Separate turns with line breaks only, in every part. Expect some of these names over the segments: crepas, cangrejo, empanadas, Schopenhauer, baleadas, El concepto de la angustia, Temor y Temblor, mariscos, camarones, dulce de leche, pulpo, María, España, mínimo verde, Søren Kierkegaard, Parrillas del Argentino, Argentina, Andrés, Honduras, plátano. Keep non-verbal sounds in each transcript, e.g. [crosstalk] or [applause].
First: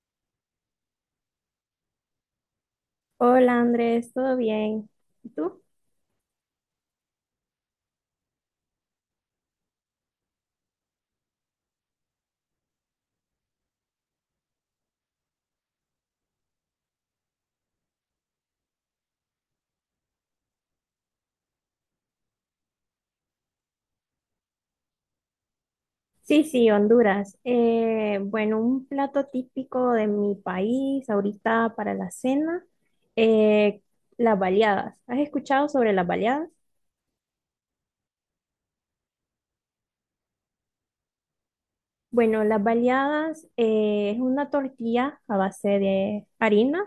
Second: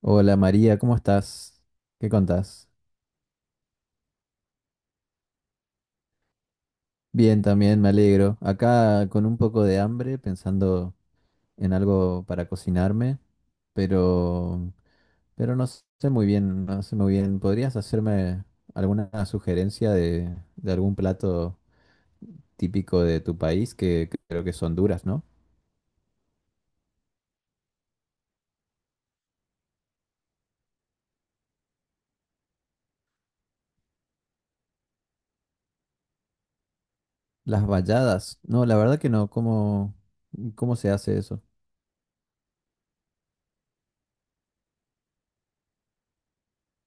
Hola María, ¿cómo estás? ¿Qué contás?
Hola Andrés, ¿todo bien? ¿Y tú?
Bien, también me alegro. Acá con un poco de hambre, pensando en algo para cocinarme, pero, pero no sé muy bien. ¿Podrías hacerme alguna sugerencia de algún plato típico de tu país, que creo que son duras, ¿no?
Sí, sí, Honduras. Bueno, un plato típico de mi país ahorita para la cena, eh, las baleadas. ¿Has escuchado sobre las baleadas?
Las valladas. No, la verdad que no. ¿Cómo se hace eso?
Bueno, las baleadas es una tortilla a base de harina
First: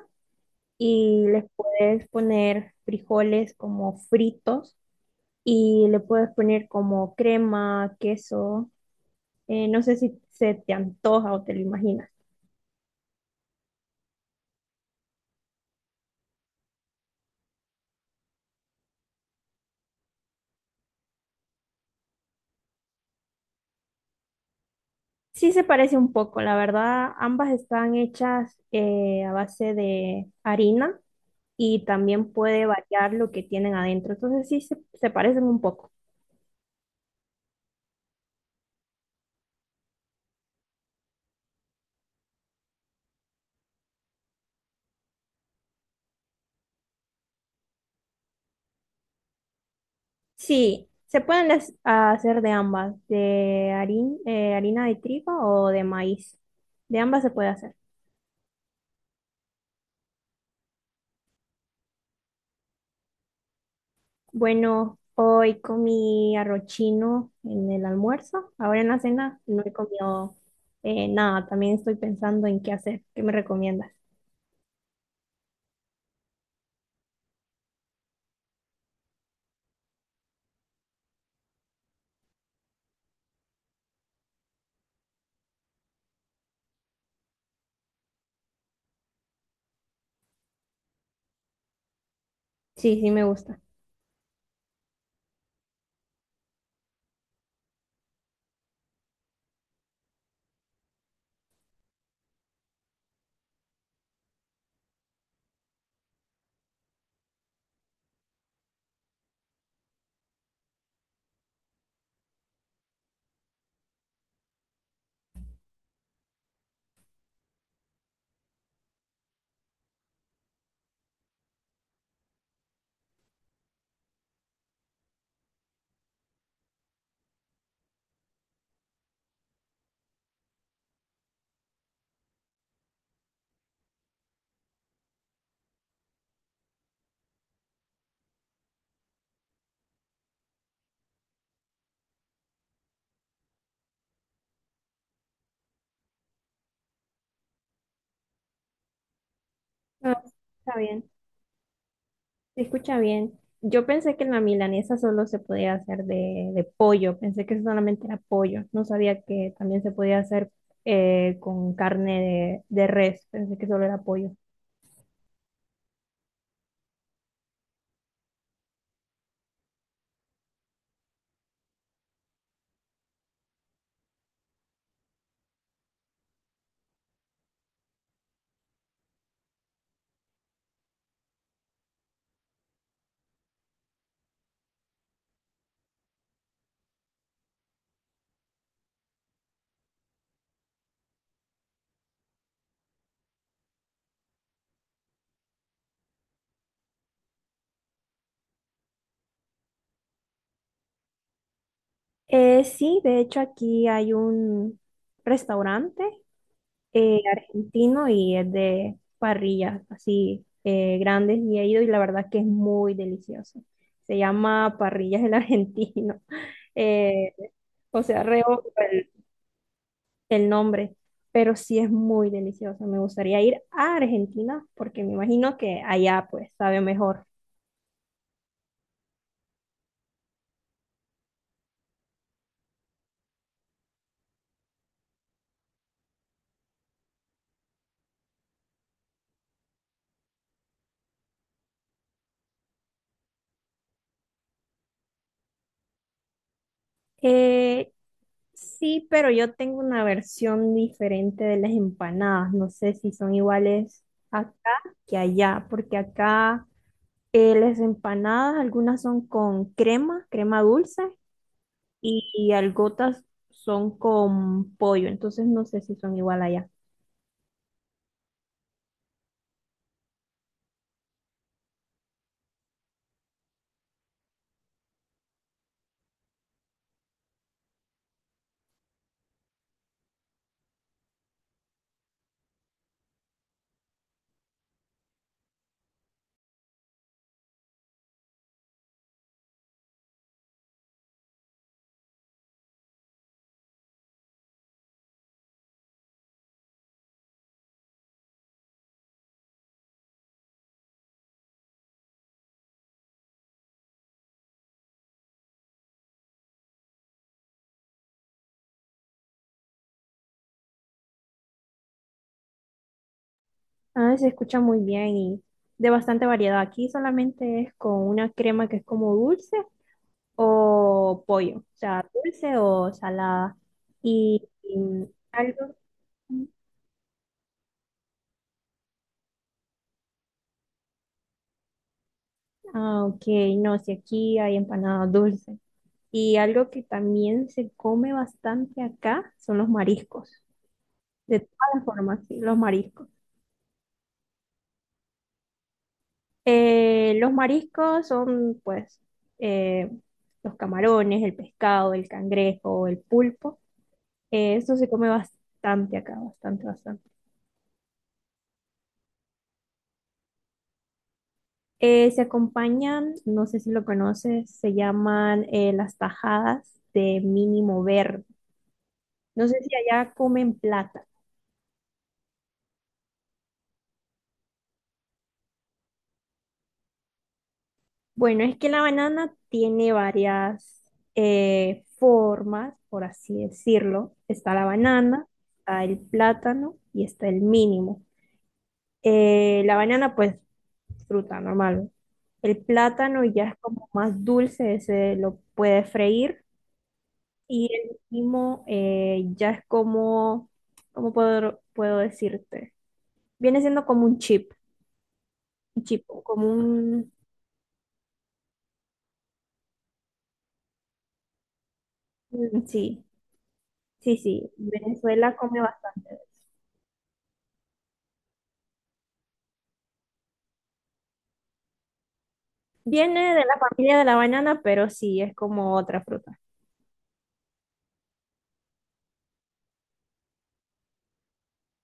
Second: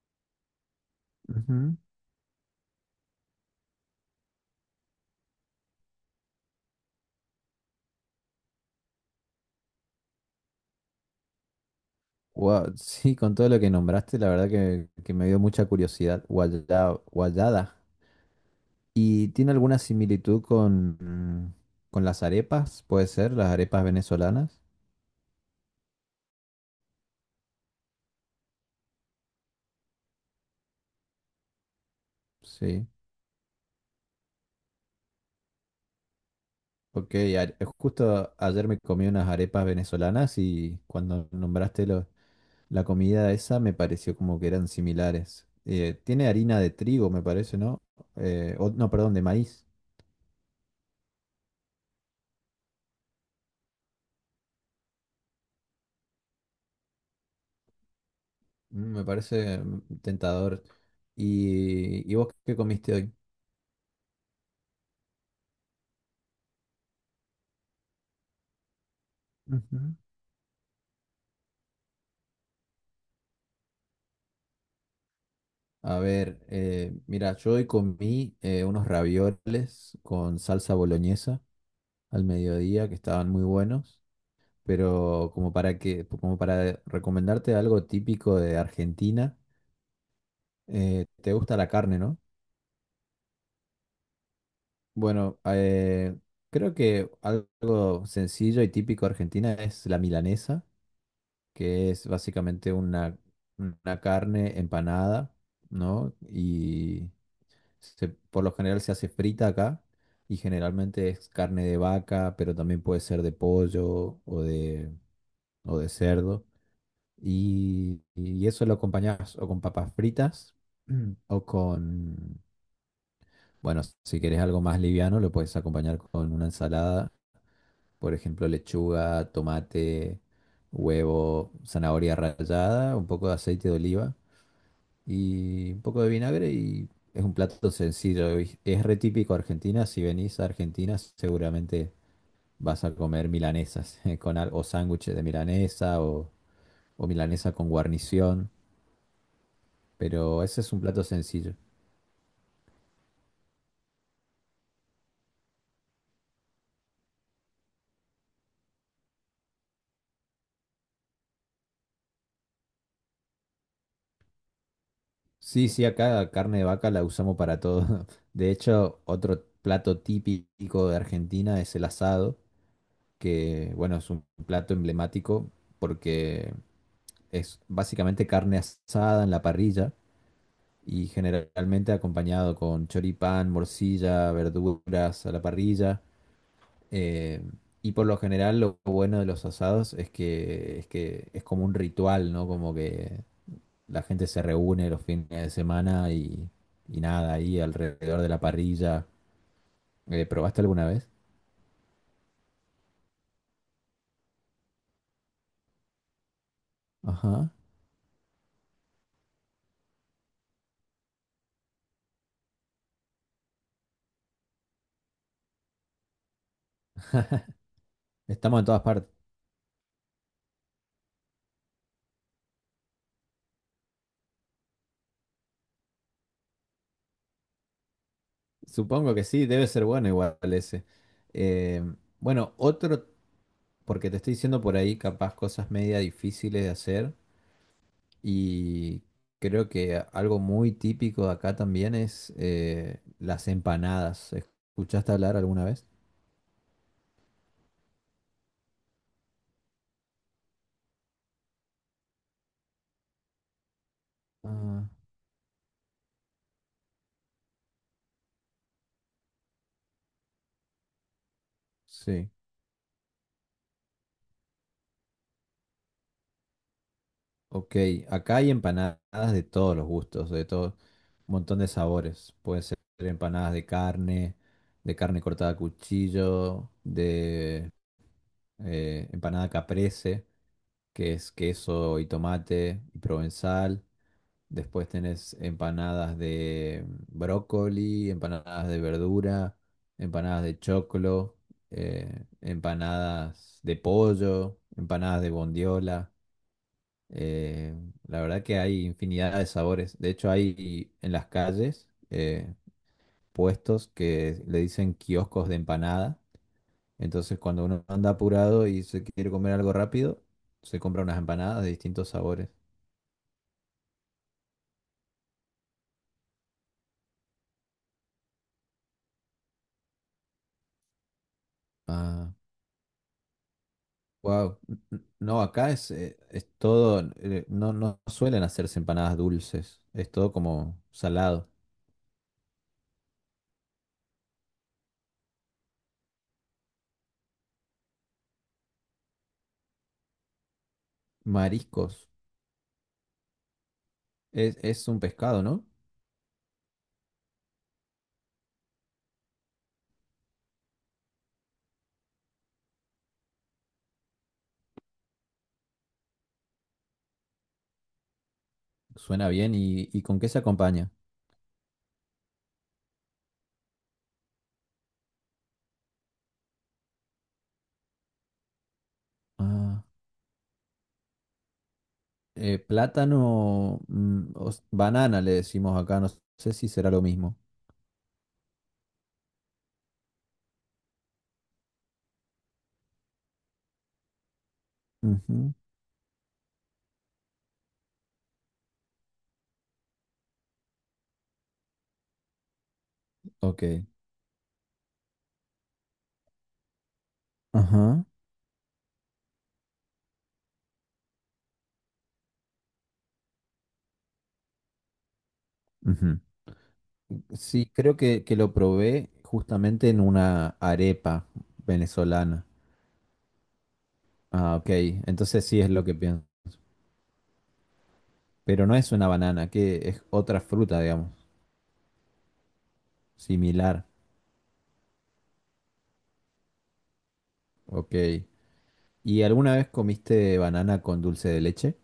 y les
Ujú.
puedes poner frijoles como fritos y le puedes poner como crema, queso. No sé si se te antoja o te lo imaginas.
Guau, sí, con todo lo que nombraste, la verdad que me dio mucha curiosidad. Guayada, guayada. ¿Y tiene alguna similitud con, mm, con las arepas? ¿Puede ser? ¿Las arepas venezolanas?
Sí se parece un poco, la verdad, ambas están hechas a base de harina y también puede
Sí.
variar lo que tienen adentro, entonces sí se parecen un poco.
Ok, justo ayer me comí unas arepas venezolanas y cuando nombraste la comida esa me pareció como que eran similares. Tiene harina de trigo, me parece, ¿no? No, perdón, de maíz.
Sí, se pueden hacer de ambas, de harina de trigo o de maíz, de ambas se puede hacer.
Me parece tentador. ¿Y vos qué comiste hoy?
Bueno, hoy comí arroz chino en el almuerzo, ahora en la cena no he
Ujú.
comido nada, también estoy pensando en qué hacer. ¿Qué me recomiendas?
A ver, mira, yo hoy comí unos ravioles con salsa boloñesa al mediodía que estaban muy buenos, pero como para recomendarte algo típico de Argentina, te gusta la carne, ¿no?
Sí, sí me gusta.
Bueno, creo que algo sencillo y típico de Argentina es la milanesa, que es básicamente una carne empanada, ¿no? Y por lo general se hace frita acá y generalmente es carne de vaca, pero también puede ser de pollo o de cerdo. Y eso lo acompañas o con papas fritas [clears throat] o con, bueno, si querés algo más liviano, lo puedes acompañar con una ensalada, por ejemplo, lechuga, tomate, huevo, zanahoria rallada, un poco de aceite de oliva, y un poco de vinagre y es un plato sencillo. Y es re típico Argentina. Si venís a Argentina seguramente vas a comer milanesas [laughs] con o sándwiches de milanesa o milanesa con guarnición,
No,
pero ese es
está
un plato
bien,
sencillo.
se escucha bien. Yo pensé que la milanesa solo se podía hacer de pollo, pensé que solamente era pollo, no sabía que también se podía hacer con carne de res, pensé que solo era pollo.
Sí, sí, acá la carne de vaca la usamos para todo. [laughs] De hecho, otro plato típico de Argentina es el asado, que bueno, es un plato emblemático porque es básicamente carne asada en la parrilla y generalmente acompañado con choripán, morcilla, verduras a la parrilla. eh, y por lo general lo bueno de los asados es que es como un ritual, ¿no? Como que la gente se reúne los fines de semana y nada, ahí alrededor de la parrilla. ¿Probaste alguna vez?
Sí, de hecho aquí hay un restaurante
Ajá.
argentino y es de parrillas así grandes y he ido y la verdad que es muy delicioso. Se llama Parrillas del Argentino. [laughs] Eh, o sea,
Estamos
reo
en todas partes.
el nombre, pero sí es muy delicioso. Me gustaría ir a Argentina porque me imagino que allá pues sabe mejor.
Supongo que sí, debe ser bueno igual ese. Eh, bueno, otro, porque te estoy diciendo por ahí capaz cosas media difíciles de hacer. Y creo que algo muy típico de acá también es las empanadas. ¿Escuchaste hablar alguna vez?
Eh, sí, pero yo tengo una versión diferente de las empanadas. No sé si son iguales acá
Ah,
que allá, porque acá las empanadas, algunas son con crema, crema dulce,
sí.
y algunas son con pollo. Entonces no sé si son igual allá.
Ok, acá hay empanadas de todos los gustos, de todo, un montón de sabores. Pueden ser empanadas de carne cortada a cuchillo, de empanada caprese, que es queso y tomate y provenzal. Después tenés empanadas de brócoli, empanadas de verdura, empanadas de choclo, empanadas de pollo, empanadas de bondiola. eh, la verdad que hay infinidad de sabores. De hecho, hay en las calles puestos que le dicen kioscos de empanada. Entonces, cuando uno anda apurado y se quiere comer algo rápido, se compra unas empanadas de distintos sabores.
Ah, se escucha muy bien y de bastante variedad. Aquí solamente es con una crema que es como dulce o pollo, o sea,
Ah,
dulce o salada.
wow.
Y
No, acá
algo,
es todo, no, no suelen hacerse empanadas dulces, es todo como salado.
ah, ok, no, si aquí hay empanada dulce. Y algo que también se come bastante acá son los mariscos, de todas las
Mariscos,
formas, sí, los mariscos.
es un pescado, ¿no?
Los mariscos son pues eh, los camarones, el pescado, el cangrejo, el pulpo. Esto se come bastante acá, bastante, bastante.
Suena bien, y con qué se acompaña?
Se acompañan, no sé si lo conoces, se llaman las tajadas de mínimo verde. No sé si
Ah,
allá comen plata.
plátano, o banana le decimos acá, no sé si será lo mismo.
Bueno, es que la banana tiene varias formas, por así decirlo. Está la banana,
Ujú,
está el plátano y está el mínimo. La banana, pues, fruta normal. El plátano ya es
ok.
como más dulce, se lo puede freír. Y el
Ajá.
último ya es como, ¿cómo puedo decirte? Viene siendo como un chip,
Ujú.
como un...
Sí, creo que lo probé justamente en una arepa venezolana.
Mm, sí, sí, sí,
Ah, ok,
Venezuela
entonces
come
sí es lo que
bastante.
pienso. Pero no es una banana, que es otra fruta, digamos,
Viene de la
similar.
familia de la banana, pero sí, es como otra fruta.
Ok. ¿Y alguna vez comiste banana con dulce de leche?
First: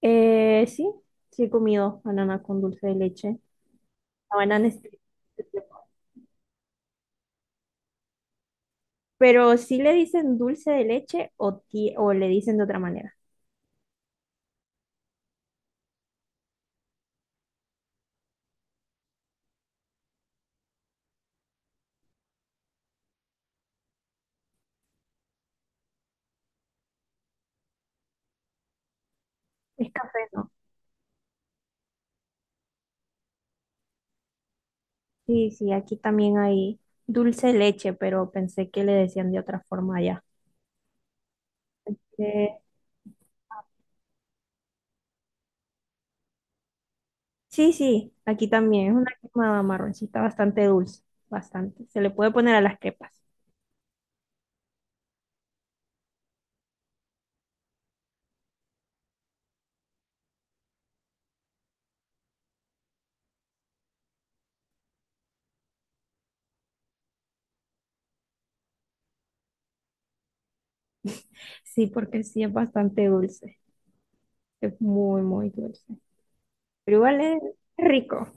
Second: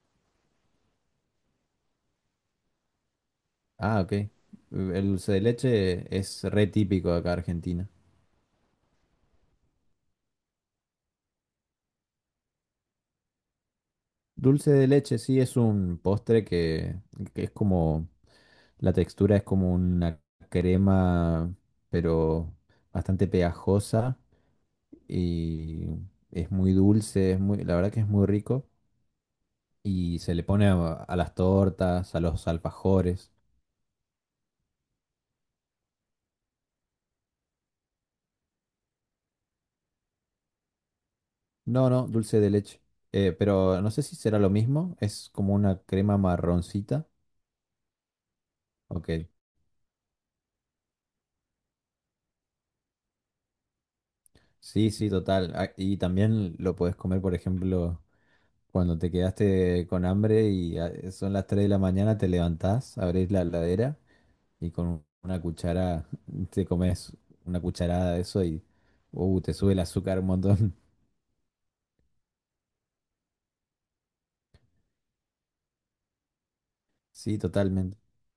Sí, sí he comido banana con dulce de leche.
Ah, ok.
La banana es...
El dulce de leche es re típico de acá de Argentina.
Pero sí le dicen dulce de leche o, o le dicen de otra manera.
Dulce de leche sí es un postre que es como, la textura es como una crema, pero bastante pegajosa y es muy dulce, es muy, la verdad que es muy rico
Es café,
y se le
¿no?
pone a las tortas, a los alfajores.
Sí, sí, aquí también hay dulce de leche, pero pensé que le decían de otra forma allá.
No, no, dulce de
Eh,
leche. Pero no sé si será lo mismo. Es como una crema marroncita.
sí, sí, aquí también es
Ok.
una crema marroncita bastante dulce, bastante. Se le puede poner a las crepas.
Sí, sí, total. Ah, y también lo podés comer, por ejemplo, cuando te quedaste con hambre y ah, son las 3 de la mañana, te levantás, abrís la heladera y con una cuchara [laughs] te comes una cucharada de eso y te sube el azúcar un montón. [laughs]
Sí, porque sí es bastante dulce, es muy, muy dulce. Pero igual
Sí,
es
totalmente.
rico.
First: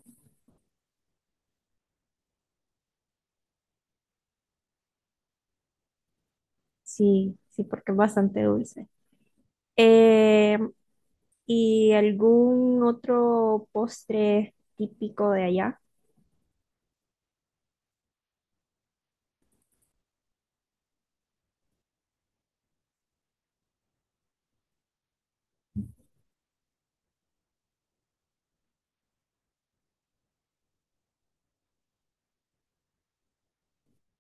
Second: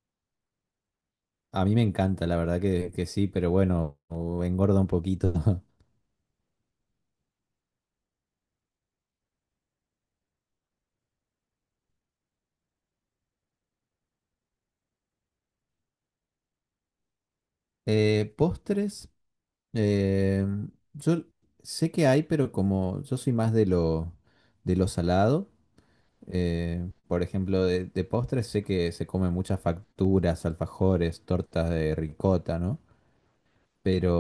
A mí me encanta, la verdad que sí, pero bueno, engorda un poquito. [laughs]
Sí, sí, porque es bastante dulce. Eh, ¿Y algún otro postre típico de allá?
Postres. Eh, yo sé que hay, pero como yo soy más de lo salado, por ejemplo, de postres sé que se comen muchas facturas, alfajores, tortas de ricota, ¿no? Pero,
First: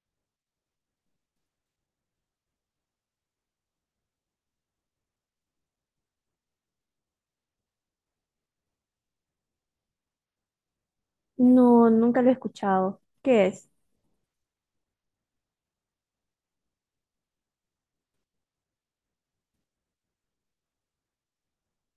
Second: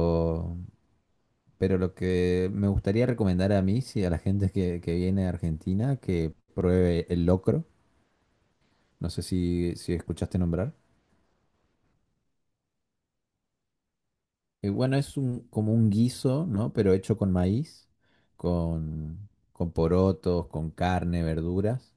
pero lo que me gustaría recomendar a mí, sí, a la gente que viene a Argentina, que pruebe el locro. No sé si escuchaste nombrar.
No, nunca lo he escuchado. ¿Qué es?
Y bueno, es un, como un guiso, ¿no? Pero hecho con maíz, con porotos, con carne, verduras.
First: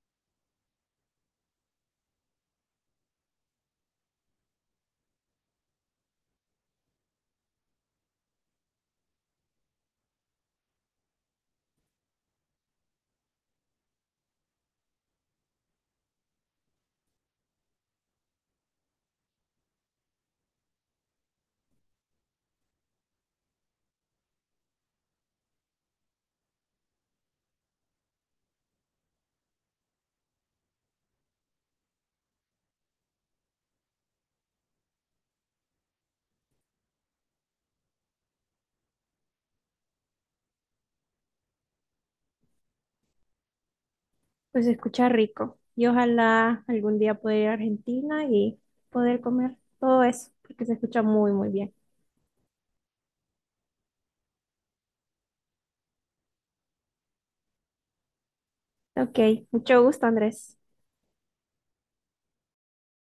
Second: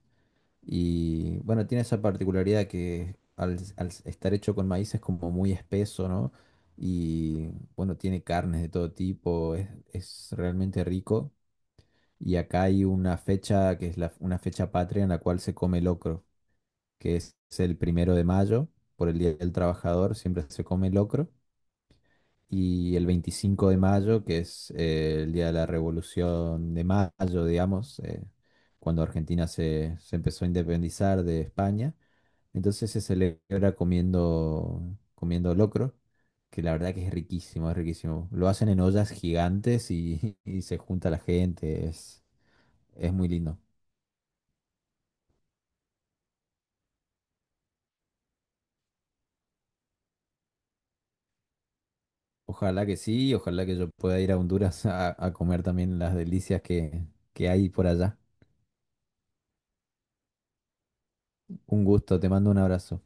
Y bueno, tiene esa particularidad que al estar hecho con maíz es como muy espeso, ¿no? Y bueno, tiene carnes de todo tipo, es realmente rico. Y acá hay una fecha que es la, una fecha patria en la cual se come locro, que es el primero de mayo, por el Día del Trabajador, siempre se come locro y el 25 de mayo, que es el día de la Revolución de Mayo, digamos, cuando Argentina se empezó a independizar de España. Entonces se celebra comiendo locro, que la verdad que es riquísimo, es riquísimo. Lo hacen en ollas gigantes y, [laughs] y se junta la gente, es muy lindo.
Pues se escucha rico. Y ojalá algún día poder ir a Argentina y poder comer todo eso, porque se escucha muy, muy bien.
Ojalá que sí, ojalá que yo pueda ir a Honduras a comer también las delicias que hay por allá.
Ok, mucho gusto, Andrés.
Un gusto, te mando un abrazo.